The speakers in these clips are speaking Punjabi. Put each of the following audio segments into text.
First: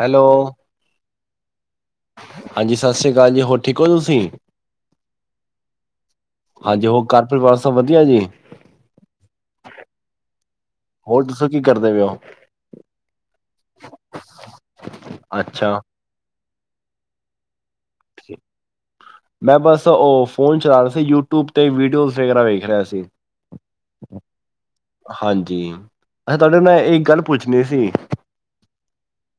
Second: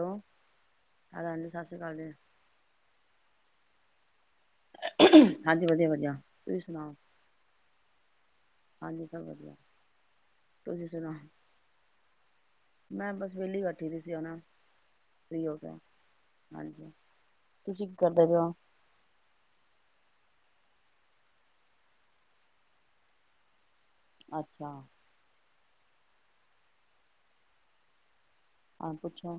ਹੈਲੋ ਅ ਹਾਂਜੀ ਸਤਿ ਸ੍ਰੀ ਅਕਾਲ ਜੀ ਹੋਰ ਠੀਕ ਠੀਕ ਹੋ ਤੁਸੀਂ ਹਾਂਜੀ ਵਧੀਆ ਵਧੀਆ ਤੁਸੀਂ ਹਾਂਜੀ ਸੁਣਾਓ ਹੋਰ ਘਰ ਪਰਿਵਾਰ ਸਭ ਵਧੀਆ ਜੀ ਹਾਂਜੀ ਸਭ ਵਧੀਆ ਤੁਸੀਂ ਸੁਣਾ ਹੋਰ ਦੱਸੋ ਕੀ ਕਰਦੇ ਪਏ ਹੋ ਮੈਂ ਬਸ ਵੇਹਲੀ ਬੈਠੀ ਦੀ ਸੀ ਉਹ ਫੀ ਹੋ ਅੱਛਾ ਗਿਆ ਹਾਂਜੀ ਤੁਸੀਂ ਕੀ ਕਰਦੇ ਕਿ ਮੈਂ ਬਸ ਉਹ ਫੋਨ ਚਲਾ ਰਿਹਾ ਸੀ ਯੂਟਿਊਬ ਤੇ ਵੀਡੀਓਜ਼ ਵਗੈਰਾ ਵੇਖ ਰਿਹਾ ਸੀ ਅੱਛਾ ਹਾਂਜੀ ਅੱਛਾ ਤੁਹਾਡੇ ਕੋਲੋਂ ਮੈਂ ਇੱਕ ਗੱਲ ਪੁੱਛਣੀ ਸੀ ਹਹ ਪੁੱਛੋ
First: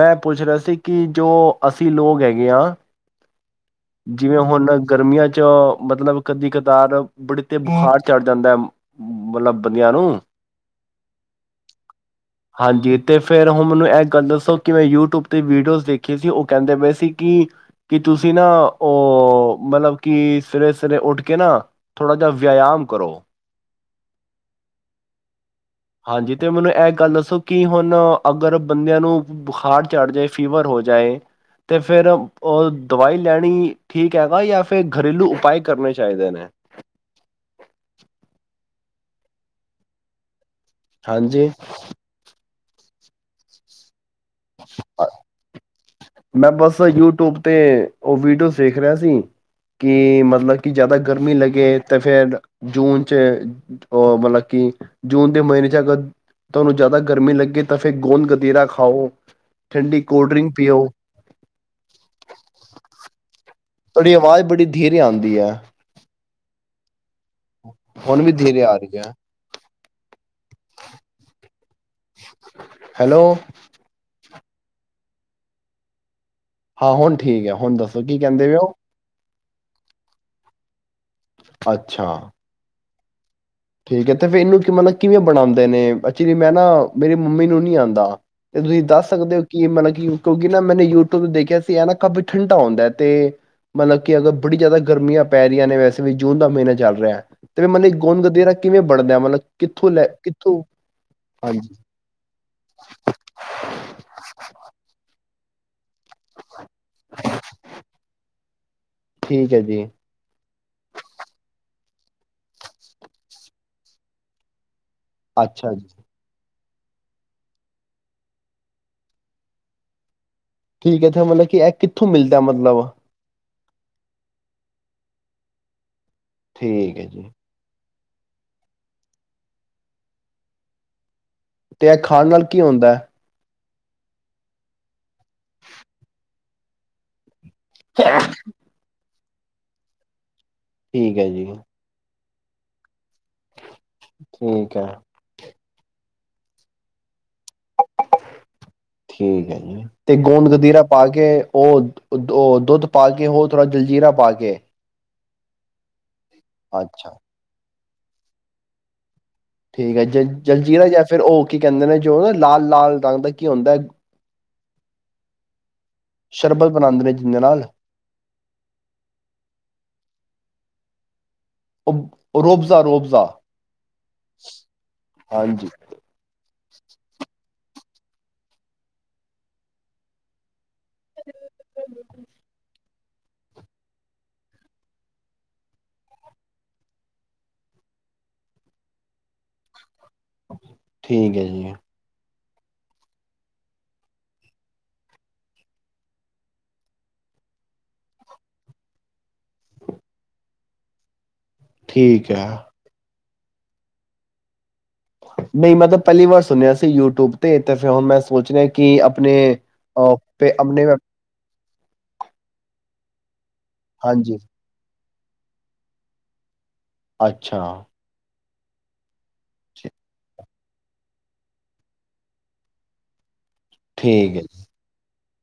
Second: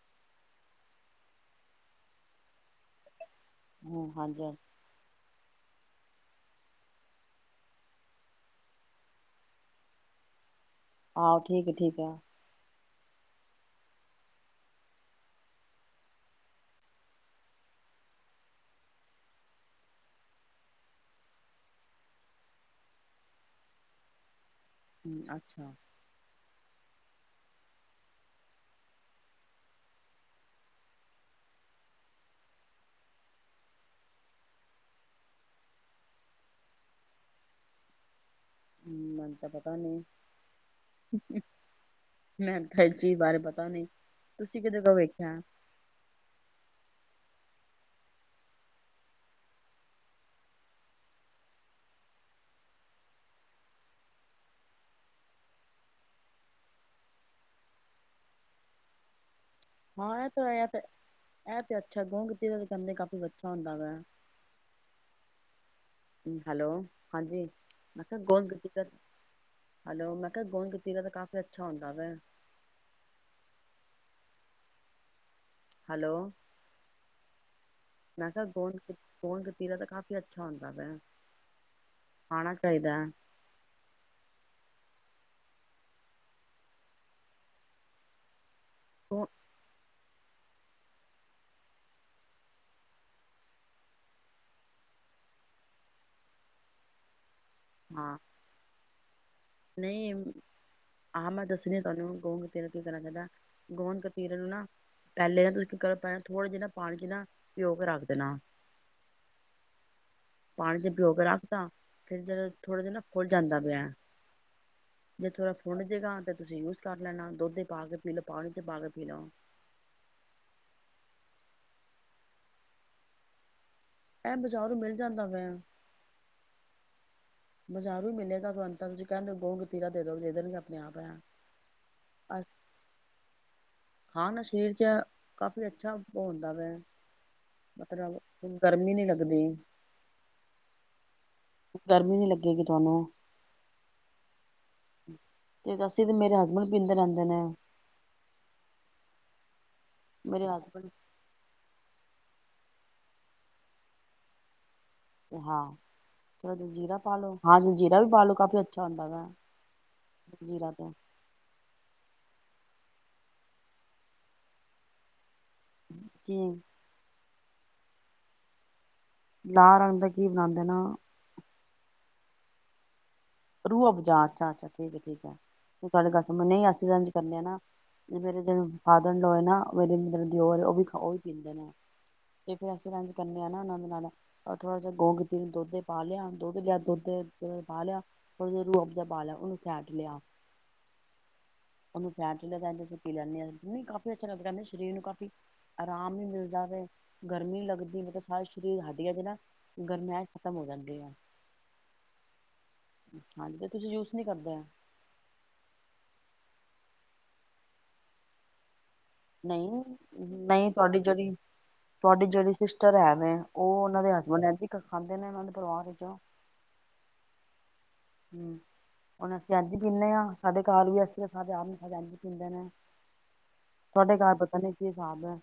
ਮੈਂ ਪੁੱਛ ਰਿਹਾ ਸੀ ਕਿ ਜੋ ਅਸੀਂ ਲੋਕ ਹੈਗੇ ਹਾਂ ਹਾਂ ਜਿਵੇਂ ਹਾਂਜੀ ਹੁਣ ਗਰਮੀਆਂ ਮਤਲਬ ਕਦੀ ਕਤਾਰ ਬੜਤੇ ਬੁਖਾਰ ਚੜ੍ਹ ਜਾਂਦਾ ਹੈ ਮਤਲਬ ਬੰਦਿਆਂ ਨੂੰ ਆਹੋ ਠੀਕ ਠੀਕ ਆ ਹਾਂਜੀ ਅਤੇ ਫਿਰ ਹੁਣ ਮੈਨੂੰ ਇਹ ਗੱਲ ਦੱਸੋ ਕਿ ਮੈਂ ਯੂਟਿਊਬ 'ਤੇ ਵੀਡੀਓਜ਼ ਦੇਖੀ ਸੀ ਉਹ ਕਹਿੰਦੇ ਪਏ ਸੀ ਕਿ ਕੀ ਤੁਸੀਂ ਨਾ ਉਹ ਮਤਲਬ ਕਿ ਸਵੇਰਰੇ ਸਵੇਰਰੇ ਉੱਠ ਕੇ ਨਾ ਥੋੜ੍ਹਾ ਜਿਹਾ ਵਿਆਇਮ ਕਰੋ ਹੂੰ ਅੱਛਾ ਹਾਂਜੀ ਤੇ ਮੈਨੂੰ ਐ ਗੱਲ ਦੱਸੋ ਕਿ ਹੁਣ ਅਗਰ ਬੰਦਿਆਂ ਨੂੰ ਬੁਖਾਰ ਚੜ ਜਾਏ ਫੀਵਰ ਹੋ ਜਾਏ ਤੇ ਫੇਿਰ ਉਹ ਦਵਾਈ ਲੈਣੀ ਠੀਕ ਹੈਗਾ ਜਾਂ ਫਿਰ ਘਰੇਲੂ ਉਪਾਏ ਕਰਨੇ ਚਾਹੀਦੇ ਨੇ ਹਮ ਮਨ ਤਾਂ ਪਤਾ ਨਹੀਂੀ ਹਾਂਜੀ ਮੈ ਤਾਂ ਚੀਜ਼ ਬਾਰੇ ਪਤਾ ਨੀ ਤੁਸੀਂ ਕਿਦੇ ਕੋ ਵੇਖਿਆ ਮੈਂ ਬਸ ਯੂਟਿਊਬ ਤੇ ਉਹ ਵੀਡੀਓ ਦੇਖ ਰਿਹਾ ਸੀ ਕਿ ਮਤਲਬ ਮੈ ਬੱਸ ਯੂਟਿਊਬ ਚ ਵੀਡਿਓ ਦੇਖ ਰਿਹਾ ਸੀ ਕਿ ਜ਼ਿਆਦਾ ਗਰਮੀ ਲੱਗੇ ਤਾਂ ਫੇਿਰ ਜੂਨ ਚਚ ਅ ਮਤਲਬ ਕਿ ਜੂਨ ਦੇ ਮਹੀਨੇ ਚ ਅਗਰ ਤੁਹਾਨੂੰ ਜ਼ਿਆਦਾ ਗਰਮੀ ਲੱਗੇ ਤਾਂ ਫਿਰ ਗੋਂਦ ਗਤਿਰਾ ਖਾਓ ਠੰਡੀ ਹਾਂ ਇਹ ਕੋਲਡ ਤਾਂ ਡਰਿੰਕ ਇਹ ਤੇ ਪੀਓ ਇਹ ਤੇ ਅੱਛਾ ਗੋਦ ਕਤਿਰਾ ਕਾਫੀ ਅੱਛਾ ਹੈ ਤੁਹਾਡੀ ਆਵਾਜ਼ ਬੜੀ ਧੀਰੇ ਆਉਂਦੀ ਹੈ ਹੈਲੋ ਹਾਂਜੀ ਮੈਂ ਕਿਹਾ ਹੁਣ ਵੀ ਗੋਂਦ ਧੀਰੇ ਆ ਕਤੀਰਾ, ਰਹੀ ਹੈ। ਹਲੋ ਮੈਂ ਕਿਹਾ ਗੋਂਦ ਕਰਿਰਾ ਤਾਂ ਕਾਫ਼ੀ ਅੱਛਾ ਹੁੰਦਾ ਵਾ ਹੈਲੋ ਹੈਲੋ ਹਾਂ ਹੁਣ ਠੀਕ ਹੈ ਹੁਣ ਦੱਸੋ ਕੀ ਕਹਿੰਦੇ ਵੀ ਉਹ ਤੀਰਾ ਤਾਂ ਕਾਫੀ ਅੱਛਾ ਹੁੰਦਾ ਪੈਣ ਅੱਛਾ। ਆਣਾ ਚਾਹੀਦਾ ਠੀਕ ਹੈ ਤੇ ਫਿਰ ਇਹਨੂੰ ਮਤਲਬ ਕਿਵੇਂ ਬਣਾਉਂਦੇ ਨੇ ਐਕਚੁਲੀ ਮੈਂ ਨਾ ਮੇਰੀ ਮੰਮੀ ਨੂੰ ਨਹੀਂੀ ਆਉਂਦਾ ਤੇ ਤੁਸੀਂ ਦੱਸ ਉਹ ਸਕਦੇ ਹੋ ਕੀ ਮਤਲਬ ਕਿ ਕਿਉਂਕਿ ਨਾ ਮੈਨੇ ਯੂਟਿਊਬ ਦੇਖਿਆ ਸੀ ਹੈ ਨਾ ਕਾਫੀ ਠੰਢਾ ਹੁੰਦਾ ਹੈ ਤੇ ਮਤਲਬ ਕਿ ਅਗਰ ਬੜੀ ਜ਼ਿਆਦਾ ਗਰਮੀਆਂ ਪੈ ਰਹੀਆਂ ਨੇ ਵੈਸੇ ਵੀ ਜੂਨ ਦਾ ਮਹੀਨਾ ਚੱਲ ਰਿਹਾ ਤੇ ਮਨ ਇੱਕ ਹਾਂ ਗੋਂਦ ਕਾਤਿਰਾ ਨਹੀਂ ਆਹੋ ਮੈਂ ਹਾਂਜੀ ਦੱਸਣੀ ਹ ਤੁਹਾਨੂੰ ਗੋਂਦ ਕਤਿਰਾ ਕੀ ਕਰਨਾ ਚਾਹੀਦਾ ਗੋਦ ਕਤਿਰਾ ਨੂੰ ਨਾ ਪਹਿਲੇ ਨਾ ਤੁਸੀਂ ਪੈ ਥੋੜ੍ਹਾ ਜਿ ਨਾ ਪਾਣੀ ਚ ਨਾ ਪਿਓਗ ਰੱਖ ਦੇਣਾ ਠੀਕ ਹੈ ਜੀ ਪਾਣੀ ਚ ਪਿਓ ਕੇ ਰੱਖਦਾ ਫਿਰ ਜਦੋਂ ਥੋੜ੍ਹਾ ਜਿਹਾ ਨਾ ਖੁੱਲ ਜਾਂਦਾ ਵਿਆ ਜੇ ਥੋੜਾ ਅੱਛਾ ਫੁੰਡ ਜੀ ਜੇਗਾ ਤੇ ਤੁਸੀਂ ਉਸ ਕਰ ਲੈਣਾ ਦੁੱਧ ਚ ਪਾ ਕੇ ਪੀ ਲ ਪਾਣੀ ਚ ਪਾ ਕੇ ਪੀ ਲਓ ਠੀਕ ਹੈੱਥੇ ਮਤਲਬ ਕਿ ਇਹ ਕਿੱਥੋਂ ਮਿਲਦਾ ਮਤਲਬ ਐ ਬਾਜ਼ਾਰੋ ਨੂੰ ਮਿਲ ਜਾਂਦਾ ਪੈ ਠੀਕ ਹੈ ਜੀ ਬਾਜ਼ਾਰੋ ਮਿਲੇਗਾ ਤੁਹਾਨੂੰ ਅਕੋਗੇ ਗੋਂਦ ਕਟਿਰਾ ਦੇ ਦੋ ਦੇ ਦੇਣਗੇ ਆਪਣੇ ਆਪ ਤੇ ਇਹ ਖਾਣ ਨਾਲ ਕੀ ਹੁੰਦਾ ਹੈ ਖਾਣ ਨਾਲ ਸਰੀਰ ਚ ਕਾਫੀ ਅੱਛਾ ਹੋ ਨ ਦੇ ਮਤਲਬ ਗਰਮੀ ਨੀ ਲੱਗਦੀ ਸਕਦੀ ਠੀਕ ਹੈ ਜੀ। ਦੇ ਰੀ ਤੁਹਾਨੂੰ ਠੀਕ ਹੈ। ਤੇ ਅਸੀਂ ਤੇ ਮੇਰੇ ਹਸਬੈਂਡ ਪੀਂਦੇ ਰਹਿੰਦੇ ਨੇ। ਠੀਕ ਹੈ ਜੀ। ਤੇ ਮੇਰੇ ਗੋਂਦ ਗਦੀਰਾ ਹਸਬੈਂਡ ਪਾ ਕੇ ਉਹ। ਉਹ ਦੁੱਧ ਪਾ ਕੇ ਹੋਰ ਥੋੜ੍ਹਾ ਜਲਜੀਰਾ ਪਾ ਕੇ। ਹਾਂ। ਜੀਰਾ ਪਾ ਅੱਛਾ ਲੋ ਹਾਂਜੀ। ਜੀਰਾ ਵੀ ਪਾ ਲੋ ਕਾਫੀ ਅੱਛਾ ਹੁੰਦਾ ਵਾ। ਠੀਕ ਹੈ ਜ ਜੀਰਾ ਜਲਜੀਰਾ ਤੇ ਜਾਂ ਫਿਰ ਉਹ ਕੀ ਕਹਿੰਦੇ ਨੇ ਜੋਅਰ ਲਾਲ ਲਾਲ ਰੰਗ ਦਾ ਕੀ ਹੁੰਦਾ ਹੈ। ਕੀ ਸ਼ਰਬਤ ਬਣਾਉਂਦੇ ਨੇ। ਜਨਾਬ ਲਾਲ ਰੰਗ ਦਾ ਕੀ ਬਣਾਉਦੇ ਨੇ ਰੂ ਆਫ ਜਾ ਰੂ ਆਫ ਜਾ ਰੂਹ ਅਫਜਾ ਅੱਛਾ ਅੱਛਾ ਠੀਕ ਹੈ ਠੀਕ ਹੈ ਹਾਂਜੀ ਗੱਲ ਸਮਝ ਨਹੀਂ ਆਈ ਲੰਚ ਕਰ ਲੈਣਾ ਨਾ ਮੇਰੇ ਜਿਹੜੇ ਫਾਦਰ ਇਨ ਲੋ ਤੇ ਨਾਲੇ ਮੇਰੇ ਅ ਨਾ ਦਿਓਰ ਉਹ ਵੀ ਉਹਵੀ ਪੀਂਦੇ ਨੇ ਤੇ ਫੇਰ ਵੀ ਅਸੀਂ ਕੱਲ ਮੈਂ ਨਾ ਨਾਨਣ ਦੇ ਨਾਲ ਥੋੜ੍ਹਾ ਜਿਹਾ ਗੂੰਦ ਕਤੀਰਾ ਦੁੱਧ ਪਾ ਲਿਆ ਦੁੱਧ ਜਾ ਦੁੱਧ ਪਾ ਲਿਆ ਉਹਦੇ ਵਿੱਚ ਰੂਹ ਅਫਜਾ ਪਾ ਲਿਆ ਉਹਨੂੰ ਫੈਂਟ ਲਿਆ ਠੀਕ ਹੈ ਜੀ। ਮੈਂ ਤਾਂ ਐਵੇਂ ਹੀ ਸੁੱਕੀ ਜਾਨੀ ਆ ਨਹੀਂ ਕਾਫੀ ਅੱਛਾ ਲੱਗਦਾ ਸਰੀਰ ਨੂੰ ਬਹੁਤ ਆਰਾਮ ਵੀ ਮਿਲਦਾ ਜਾਂਦਾ ਹੈ। ਗਰਮੀ ਲੱਗਦੀ ਹੈ ਮੇਰੇ ਸਾਰੇ ਸਰੀਰ ਦੀਆਂ ਹੱਡੀਆਂ ਵਿੱਚ ਗਰਮੈਸ਼ ਖਤਮ ਹੋ ਜਾਂਦੀ ਆ। ਠੀਕ ਹੈ ਹਾਂਜੀ ਤੇ ਤੁਸੀਂ ਯੂਜ ਨਹੀਂੀ ਕਰਦੇ ਆ ਨਹੀਂ ਮਤਲਬ ਪਹਿਲੀ ਵਾਰ ਸੁਣਿਆ ਸੀ ਯੂਟਿਊਬ ਤੇ ਤੇ ਫਿਰ ਹੁਣ ਮੈਂ ਸੋਚ ਰਿ ਨਹੀਂ ਨਹੀਂ ਤੁਹਾਡੀ ਜਿਹੜੀ ਤੁਹਾਡੀ ਜਿਹੜੀ ਸਿਸਟ ਚਰਿਆ ਨੇ ਉਹ ਉਹਨਾਂ ਦੇ ਹਾਂਜੀ ਹੈਸਬੈਂਡ ਖਾਂਦੇ ਨੇ ਉਹਨਾਂ ਦੇ ਪਰਿਵਾਰ ਵਿੱਚੋਂ ਅੱਛਾ। ਹੂੰ। ਹੁਣ ਅਸੀਂ ਅੱਜ ਪੀਂਨੇ ਆਂ। ਸਾਡੇ ਘਰ ਵੀ ਐਸੀਂ ਸਾਡੇ ਆਰ ਨੂੰ ਸਾਡੇ ਇੰਝ ਪੀਂਦੇ ਨੇ ਤੁਹਾਡੇ ਠੀਕ ਘਰ ਹੈ ਪਤਾ ਜੀ। ਨੀ ਕੀ ਹਿਸਾਬ ਹੈ।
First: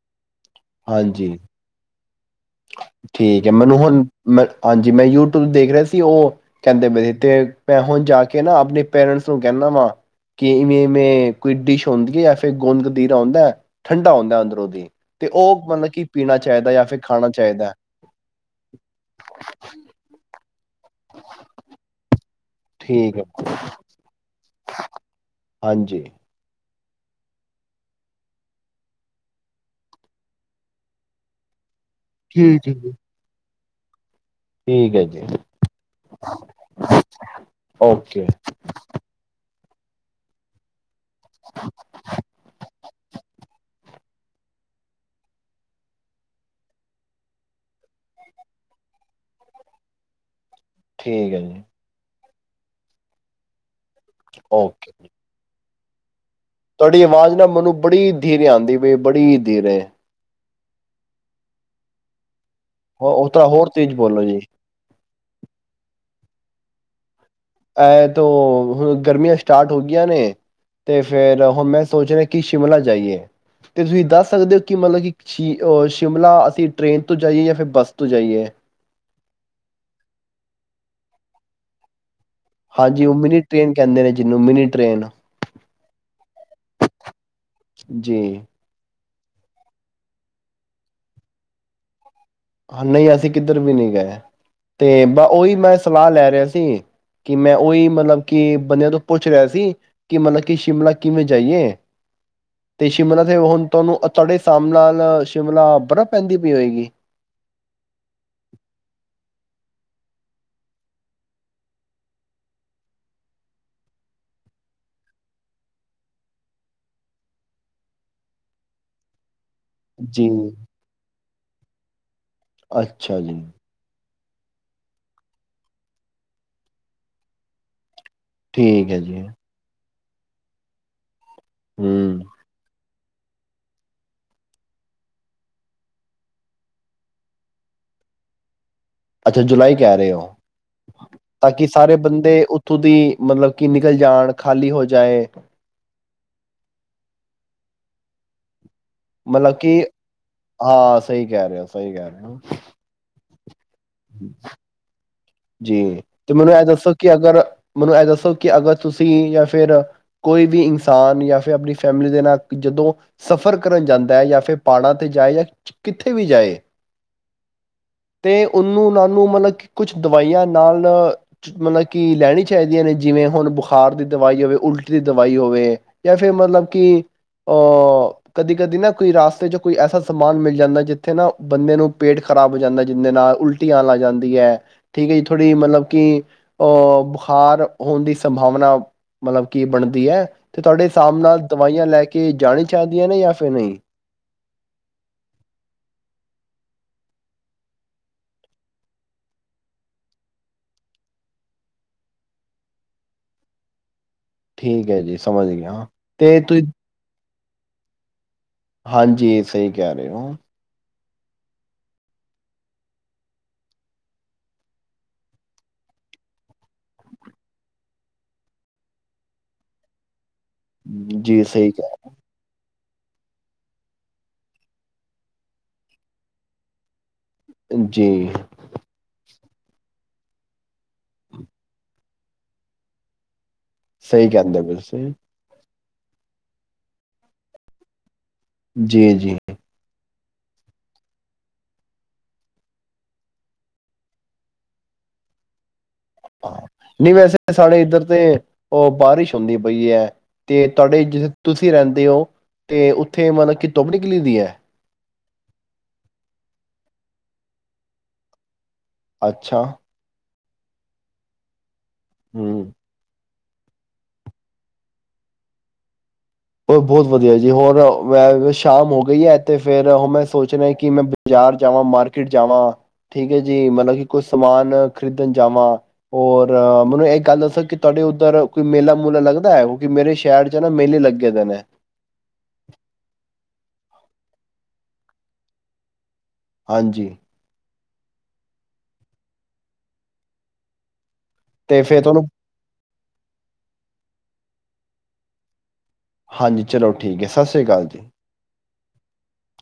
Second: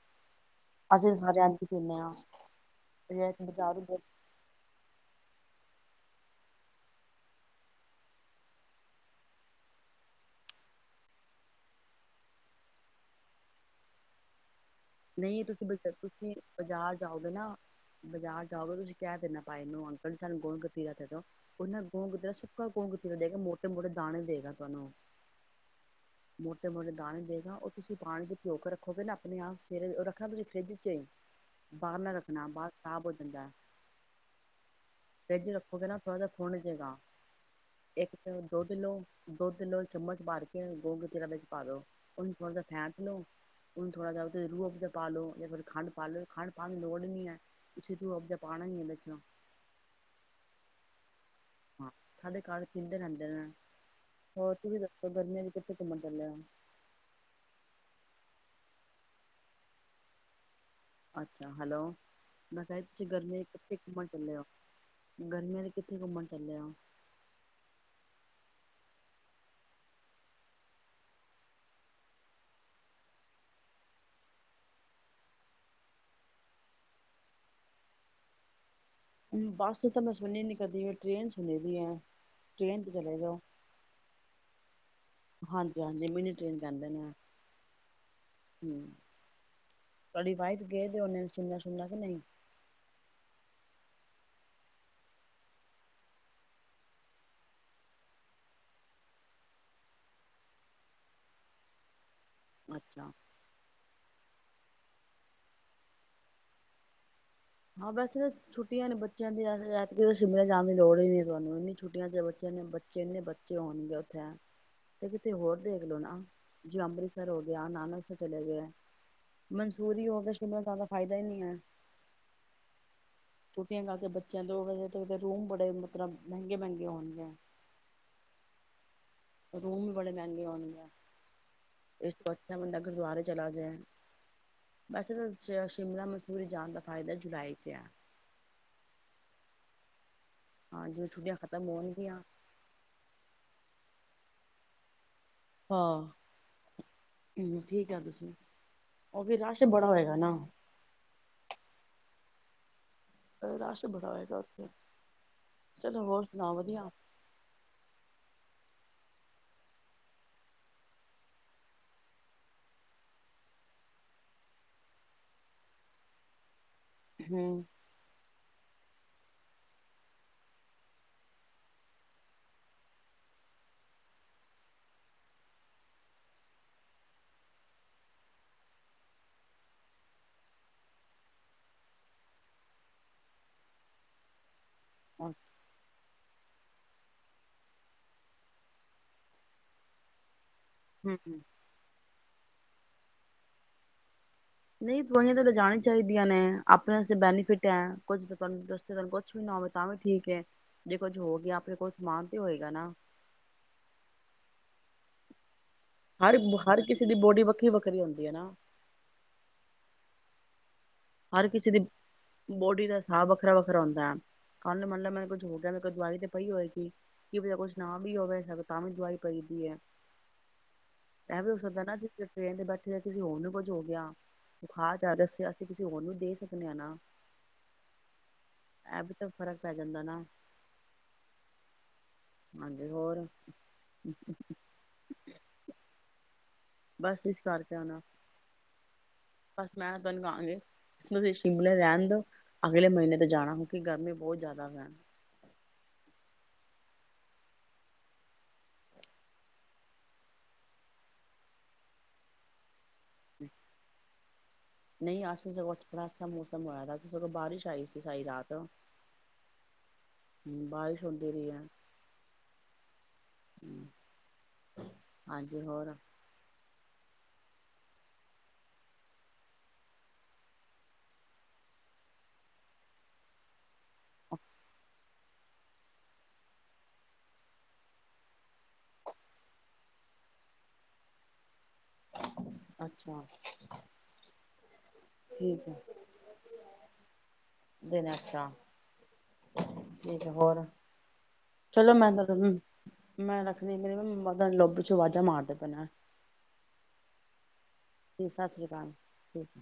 ਅਸੀਂ ਹਾਂਜੀ, ਸਾਰੇ ਐਂਜ ਹੀ ਪੀਂਦੇ ਹਾਂ ਠੀਕ ਹੈ ਮੈਨੂੰ ਬਜ਼ਾਰੂ ਹੁਣ ਮੈਂ ਹਾਂਜੀ ਮੈਂ ਯੂਟਿਊਬ ਦੇਖ ਰਿਹਾ ਸੀ। ਉਹ ਕਹਿੰਦੇ ਪਏ ਤੇ ਮੈਂ ਹੁਣ ਜਾ ਕੇ ਨਾ ਆਪਣੇ ਪੇਰੈਂਟਸ ਨੂੰ ਕਹਿੰਦਾ ਵਾ ਕਿ ਇਵੇਂ ਇਵੇਂ ਕੋਈ ਡਿਸ਼ ਹੁੰਦੀ ਹੈ, ਫੇਰ ਗੁੰਦ ਕਤੀਰਾ ਹੁੰਂਦਾ ਠੰਡਾ ਹੁੰਦਾ ਅੰਦਰੋਂ ਦੀ ਤੇ ਨਹੀਂ ਉਹ ਤੁਸੀਂ ਮਤਲਬ ਕਿ ਤੁਸੀਂ ਪੀਣਾ ਚਾਹੀਦਾ ਜਾਂ ਬਾਜ਼ਾਰ ਫਿਰ ਖਾਣਾ ਜਾਓਗੇ ਨਾ ਚਾਹੀਦਾ ਬਾਜ਼ਾਰ ਜਾਓਗੇ ਤੁਸੀਂ ਕਹਿ ਦਿੰਨਾ ਪਾ ਇਹਨੂੰ ਅੰਕਲ ਜੀ ਸਾਨੂੰ ਗੁੰਦ ਕਤੀਰਾ ਉਹਨਾਂ ਗੋਂਗ ਦਾ ਸੀ। ਕੌਂ ਠੀਕ ਕੀ ਹੈ ਦੇਗਾ ਮੋਟੇ- ਮੋਟੇ ਦਾਣੇ ਦੇਗਾ। ਮ ਹਾਂਜੀ [inaudible] ਮੋਟੇ ਮੋਟੇ ਦਾਣੇ ਦੇਵੇਗਾ ਉਹ ਤੁਸੀਂ ਪਾਣੀ ਦੇ ਪਿਓ ਕੇ ਰੱਖੋਗੇ ਨਾ ਆਪਣੇ ਆਪ ਫਿਰ ਰੱਖਣਾ ਤੁਸੀਂ ਫਰਿੱਜ ਚ ਹੀ ਬਾਹਰ ਨਾ ਰੱਖਣਾ ਠੀਕ ਬਾਹਰ ਹੈ ਜੀ। ਖ਼ਰਾਬ ਹੋ ਜਾਂਦਾ ਹੈ। ਠੀਕ ਹੈ ਜੀ ਫਰਿੱਜ ਰੱਖੋਗੇ ਨਾ ਥੋੜਾ ਜੇਹਾ ਫੁੰਨ ਜੇਗਾ ਇੱਕ ਓਕੇ ਤੇ ਦੁੱਧ ਲਓ ਦੁੱਧ ਲਓ ਚਮਚ ਭਰ ਕੇ ਨਾ ਗੋਂਗ ਕਤੀਰਾ ਵਿੱਚ ਪਾ ਦੋ, ਉਹਨੂੰ ਥੋੜਾ ਜਹਾ ਫੈਂਟ ਲੋ ਉਹਨੂੰ ਥੋੜ੍ਹਾ ਜਾ ਓਹ ਫਿਰ ਰੂਹ ਅਫ਼ਜ਼ ਪਾ ਲਓ ਜਾਂ ਫਿਰ ਖੰਡ ਪਾ ਲਓ ਖੰਡ ਪਾਉਣ ਦੀ ਲੋੜ ਨਈ ਹੈ, ਤੁਸੀਂ ਰੂਹ ਅਫਜ਼ ਪਾਣਾ ਹੀ ਹੈ ਵਿਚ ਠੀਕ ਹੈ ਜੀ। ਸਾਡੇ ਘਰ ਪੀਂਦੇ ਰਹਿੰਦੇ ਨੇ। ਹੋਰ ਤੂੰ ਵੀ ਓਕੇ ਦੱਸੋ ਬੰਨੇ ਕਿਥੇ ਘੁੰਮਣ ਚੱਲਿਆ ਤੁਹਾਡੀ ਆਵਾਜ਼ ਨਾ ਮੈਨੂੰ ਬੜੀ ਧੀਰੇ ਆਂਦੀ ਪਈ ਏ ਬੜੀ ਧੀਰੇ ਅੱਛਾ ਹੈਲੋ, ਮੈਂ ਕਿਹਾ ਤੁਸੀਂ ਹੋ ਗਰਮੀਆਂ ਥੋੜਾ ਚ ਹੋਰ ਕਿੱਥੇ ਤੇਜ਼ ਘੁੰਮਣ ਬੋਲੋ ਚੱਲੇ ਜੀ ਹੋ, ਗਰਮੀਆਂ ਚ ਕਿੱਥੇ ਘੁੰਮਣ ਚੱਲਿਆ ਇਹ ਤੋਂ ਹੁਣ ਗਰਮੀਆਂ ਸਟਾਟ ਹੋ ਗਈਆਂ ਨੇ, ਤੇ ਫੇਰ ਹੁਣ ਮੈਂ ਸੋਚ ਰਿਹਾ ਕਿ ਸ਼ਿਮਲਾ ਜਾਈਏ ਤੇ ਤੁਸੀਂ ਦੱਸ ਸਕਦੇ ਹੋ ਕਿ ਮਤਲਬ ਕਿ ਸ਼ਿ ਸ਼ਿਮਲਾ ਅਸੀਂ ਟ੍ਰੇਨ ਤੋਂ ਜਾਈਏ ਜਾਂ ਫਿਰ ਬੱਸ ਤੋਂ ਜਾਈਏ। ਬੱਸ ਤਾਂ ਮੈਂ ਸੁਣੀ ਨੀ ਕਦੀ ਟ੍ਰੇਨ ਸੁਣੀ ਦੀ ਆ ਹਾਂਜੀ, ਉਹ ਮਿਨੀ ਟ੍ਰੇਨ ਕਹਿੰਦੇ ਨੇ ਜਿਹਨੂੰ ਮਿਨੀ ਟ੍ਰੇਨ ਹਾਂਜੀ ਹਾਂਜੀ ਮਿੰਨੀ ਟ੍ਰੇਨ ਕਹਿੰਦੇ ਨੇ ਜੀ। ਹਮ ਤੁਹਾਡੀ ਵਾਈਫ ਗਏ ਤੇ ਉਨੇ ਸੁਣਨਾ ਸੁਣਨਾ ਕਿ ਨਹੀਂ ਨਹੀਂ, ਅਸੀਂ ਕਿੱਧਰ ਵੀ ਨਹੀਂ ਗਏ ਤੇ ਓਈ ਮੈੰ ਸਲਾਹ ਲੈ ਰਿਆ ਸੀ ਕਿ ਮੈਂ ਓਈ ਮਤਲਬ ਕਿ ਬੰਦਿਆਂ ਤੋਂ ਪੁੱਛ ਰਿਆ ਸੀ ਕਿ ਮਤਲਬ ਕੇ ਸ਼ਿਮਲਾ ਕਿਵੇਂ ਜਾਈਏ। ਤੇ ਅੱਛਾ ਸ਼ਿਮਲਾ ਤੇ ਹੁਣ ਤੁਹਾਨੂੰ ਤੁਹਾਡੇ ਸ ਨਾਲ- ਨਾਲ ਸ਼ਿਮਲਾ ਬਰਫ਼ ਪੈਂਦੀ ਪਈ ਹੋਏਗੀ। ਹਾਂ ਕਿ ਸ਼ਿਮਲੇ ਜਾਣ ਦੀ ਲੋੜ ਹੀ ਨੀ ਤੁਹਾਨੂੰ ਇੰਨੀ ਛੁੱਟੀਆਂ ਚ ਬੱਚੇ ਬੱਚੇ ਇੰਨੇ ਬੱਚੇ ਹੋਣਗੇ ਉੱਥੇ ਤੇ ਕਿਤੇ ਹੋਰ ਦੇਖ ਲਓ ਨਾ, ਜਿਵੇਂ ਅੰਮ੍ਰਿਤਸਰ ਹੋ ਗਿਆ ਨਾਨਕਸਰ ਚਲੇ ਗਏ। ਮਨਸੂਰੀ ਜੀ ਹੋਵੇ ਸ਼ਿਮਲਾ ਸਾਡਾ ਫਾਇਦਾ ਹੀ ਨਹੀਂ ਹੈ। ਅੱਛਾ ਜੀ ਛੁੱਟੀਆਂ ਤੋਂ ਆ ਕੇ ਬੱਚੇ ਦੋ ਵਜੇ ਤਕ ਤੇ ਰੂਮ ਬੜੇ ਮਤਲਬ ਮਹਿੰਗੇ ਮਹਿੰਗੇ ਹੋਣਗੇ ਠੀਕ ਹੈ ਜੀ ਰੂਮ ਵੀ ਬੜੇ ਮਹਿੰਗੇ ਹੁਣ ਇਸ ਹੂੰ, ਤੋਂ ਅੱਛਾ ਬੰਦਾ ਚਲਾ ਗਿਆ ਬਸ ਸ਼ਿਮਲਾ ਮਸੂਰੀ ਜਾਣ ਦਾ ਫਾਇਦਾ ਅੱਛਾ ਜੁਲਾਈ ਕਹਿ ਰਹੇ ਹੋ ਹਾਂ ਜਿਵੇਂ ਛੁੱਟੀਆਂ ਤਾਂ ਕਿ ਖਤਮ ਸਾਰੇ ਹੋਣਗੀਆਂ ਬੰਦੇ ਉਥੋਂ ਦੀ ਮਤਲਬ ਕੀ ਨਿਕਲ ਜਾਣ ਖਾਲੀ ਹੋ ਜਾਏ ਹਹ ਠੀਕ ਆ ਤੁਸੀਂ ਉਹ ਵੀ ਮਤਲਬ ਰਸ਼ ਕਿ ਬੜਾ ਹੋਏਗਾ ਨਾ ਹਾਂ ਸਹੀ ਕਹਿ ਰਿਹਾ ਸਹੀ ਸਹੀ ਗੱਲ ਰਾਸ਼ ਬੜਾ ਹੋਏਗਾ ਉੱਥੇ ਜੀ ਚਲੋ ਹੋਰ ਤੇ ਮੈਨੂੰ ਸੁਣਾਓ ਇਹ ਵਧੀਆ। ਦੱਸੋ ਕਿ ਅਗਰ ਮੈਨੂੰ ਇਹ ਦੱਸੋ ਕਿ ਅਗਰ ਤੁਸੀਂ ਜਾਂ ਫਿਰ ਕੋਈ ਵੀ ਇਨਸਾਨ ਜਾਂ ਫਿਰ ਆਪਣੀ ਫੈਮਲੀ ਦੇ ਨਾਲ ਜਦੋਂ ਸਫ਼ਰ ਕਰਨ ਜਾਂਦਾ ਹੈ ਜਾਂ ਫਿਰ ਪਹਾੜਾਂ ਤੇ ਜਾਏ ਜਾਂ ਕਿੱਥੇ ਵੀ ਜਾਏ ਹੂੰ ਤੇ ਉਹਨੂੰ ਲ ਨੂੰ ਮਤਲਬ ਕਿ ਕੁੱਛ ਦਵਾਈਆਂ ਨਾਲ ਮਤਲਬ ਕਿ ਲੈਣੀ ਚਾਹੀਦੀਆਂ ਨੇ ਜਿਵੇਂ ਹੁਣ ਬੁਖਾਰ ਦੀ ਦਵਾਈ ਹੋਵੇ ਉਲਟੀ ਦੀ ਦਵਾਈ ਹੋਵੇ ਜਾਂ ਫਿਰ ਮਤਲਬ ਕਿ ਅਹ ਕਦੀ ਕਦੀ ਨਾ ਕੋਈ ਰਸਤੇ ਚ ਕੋਈ ਐਸਾ ਸਮਾਨ ਮਿਲ ਜਾਂਦਾ ਜਿੱਥੇ ਨਾ ਬੰਦੇ ਨੂੰ ਪੇਟ ਖ਼ਰਾਬ ਹੋ ਜਾਂਦਾ ਜਿੰਦੇ ਨਾਲ ਉਲਟੀਆਂ ਲੱਗ ਜਾਂਦੀ ਹੈ ਠੀਕ ਹੈ ਜੀ ਥੋੜ੍ਹੀ ਮਤਲਬ ਕਿ ਅਹ ਬੁਖਾਰ ਹੋਣ ਦੀ ਸੰਭਾਵਨਾ ਮਤਲਬ ਕਿ ਬਣਦੀ ਹੈ ਤੇ ਤੁਹਾਡੇ ਹਿਸਾਬ ਹੂੰ ਨਾਲ ਦਵਾਈਆਂ ਲੈ ਕੇ ਜਾਣੇ ਚਾਹੀਦੀਆਂ ਨੇ ਜਾਂ ਫਿਰ ਨੀ ਨਹੀਂ ਦਵਾਈਆਂ ਤਾਂ ਲਿਜਾਣੀਆਂ ਚਾਹੀਦੀਆਂ ਨੇ ਆਪਣੇ ਵਸਤੇ ਬੈਨੀਫਿਟ ਹੈ ਕੁੱਝ ਤੁਹਾਨੂੰ ਦੱਸ ਤੁਹਾਨੂੰ ਕੁਛ ਵੀ ਨਾ ਹੋਵੇ ਤਾਂ ਵੀ ਠੀਕ ਹੈ ਜੇ ਕੁੱਝ ਹੋ ਗਿਆ ਆਪਣੇ ਕੋਲ ਸਮਾਨ ਤੇ ਹੋਏਗਾ ਨਾ ਠੀਕ ਹੈ ਜੀ ਸਮਝ ਗਏ ਹਾਂ ਹਰ ਤੇ ਤੁਸੀਂ ਹਰ ਕਿਸੇ ਦੀ ਬੋਡੀ ਵੱਖਰੀ ਵੱਖਰੀ ਹੁੰਦੀ ਹੈ ਨਾ ਹਾਂਜੀ ਸਹੀ ਕਹਿ ਰਹੇ ਹੋ ਹਰ ਕਿਸੇ ਦੀ ਬੋਡੀ ਦਾ ਹਿਸਾਬ ਵੱਖਰਾ ਵੱਖਰਾ ਹੁੰਦਾ ਹੈ ਕੱਲ ਮੰਨ ਲ ਮੈ ਕੁੱਝ ਹੋ ਗਿਆ ਮ ਕੋਈ ਦਵਾਈ ਤੇ ਪਈ ਹੋਵੇਗੀ ਕਿ ਬ ਕੁਛ ਨਾ ਵੀ ਹੋਵੇ ਤਾਂ ਵੀ ਦਵਾਈ ਪਈਦੀ ਹੈ ਮੈਂ ਜੀ ਵੀ ਹੋ ਸਹੀ ਸਕਦਾ ਨਾ ਜੇ ਟਰੇਨ ਤੇ ਬੈਠੇ ਜੇ ਕਿਸੇ ਹੋਰ ਨੂੰ ਕੁਝ ਹੋ ਗਿਆ ਬੁਖਾਰ ਚੜ ਗਿਆ ਕਿਸੇ ਹੋਰ ਨੂੰ ਦੇ ਸਕਦੇ ਹਾਂ ਨਾ ਕਹਿ ਜੀ ਇਹ ਵੀ ਤਾਂ ਫ਼ਰਕ ਪੈ ਜਾਂਦਾ ਨਾ ਹਾਂਜੀ ਹੋਰ ਸਹੀ ਕਹਿੰਦੇ ਬ ਸਹੀ ਬਸ ਇਸ ਕਰਕੇ ਆਉਣਾ ਜੀ ਜੀ ਬਸ ਮੈਂ ਤੁਹਾਨੂੰ ਕਹਾਂਗੇ ਤੁਸੀਂ ਸ਼ਿਮਲੇ ਰਹਿਣ ਦ ਅਗਲੇ ਮਹੀਨੇ ਤੇ ਜਾਣਾ ਕਿਉਂਕਿ ਗਰਮੀ ਬਹੁਤ ਜ਼ਿਆਦਾ ਰਹਿਣ ਹ ਨਹੀਂ ਵੈਸੇ ਸਾਡੇ ਇੱਧਰ ਤੇ ਉਹ ਬਾਰਿਸ਼ ਹੁੰਦੀ ਪਈ ਹੈ ਤੇ ਤੁਹਾਡੇ ਜਿੱਥੇ ਤੁਸੀਂ ਰਹਿੰਦੇ ਹੋ ਤੇ ਉੱਥੇ ਮਤਲਬ ਕੀ ਧੁੱਪ ਨਈ ਨਿਕਲੀ ਦੀ ਹੈ ਨਹੀਂ ਅਜ ਤੋ ਸਗੋਂ ਥੜਾ ਅੱਛਾ ਮੌਸਮ ਹੋਇਆ ਦਾ, ਸਗੋਂ ਬਾਰਿਸ਼ ਆਈ ਸੀ ਸਾਰੀ ਰਾਤ ਅੱਛਾ ਹਮ ਬਾਰਿਸ਼ ਹੁੰਦੀ ਰਹੀ ਹੈ ਹੂ ਹਾਂਜੀ ਹੋਰ ਹੋ ਬਹੁਤ ਵਧੀਆ ਜੀ ਹੋਰ ਸ਼ਾਮ ਹੋ ਗਈ ਹੈ ਤੇ ਫੇਰ ਹ ਮੈਂ ਸੋਚਣਾ ਕਿ ਮੈਂ ਬਾਜ਼ਾਰ ਜਾਵਾਂ ਮਾਰਕੀਟ ਜਾਵਾਂ ਠੀਕ ਹੈ ਜੀ ਮਤਲਬ ਕਿ ਕੁਛ ਸਮਾਨ ਖਰੀਦਣ ਜਾਵਾਂ ਔਰ ਮੈਨੂੰ ਇਹ ਗੱਲ ਦੱਸੋ ਕਿ ਤੁਹਾਡੇ ਉੱਧਰ ਕੋਈ ਮੇਲਾ ਮੂਲਾ ਲੱਗਦਾ ਹੈ ਕਿਉਂਕਿ ਮੇਰੇ ਸ਼ਹਿਰ ਚ ਨਾ ਮੇਲੇ ਲੱਗੇ ਕਹਿਦਾ ਨੇ ਅੱਛਾ ਠੀਕ ਐ ਹਾਂਜੀ ਦਿਨ ਅੱਛਾ, ਠੀਕ ਹੋਰ ਤੇ ਚਲੋ ਫੇਰ ਮੈਂ ਤੁਹਾਨੂੰ ਤਾਂ, ਮੈਂ ਰੱਖਦੀ, ਮੇਰੇ ਵਲੋਂ - ਲੋਬੀ ਚੋ ਵਾਜਾਂ ਮਾਰਦੇ ਪੈਣਾ ਹਾਂਜੀ ਚਲੋ ਠੀਕ ਹੈ ਸਤਿ੍ ਸ੍ਰੀ ਅਕਾਲ ਜੀ। ਸਤਿ ਸ੍ਰੀ ਅਕਾਲ, ਠੀਕ।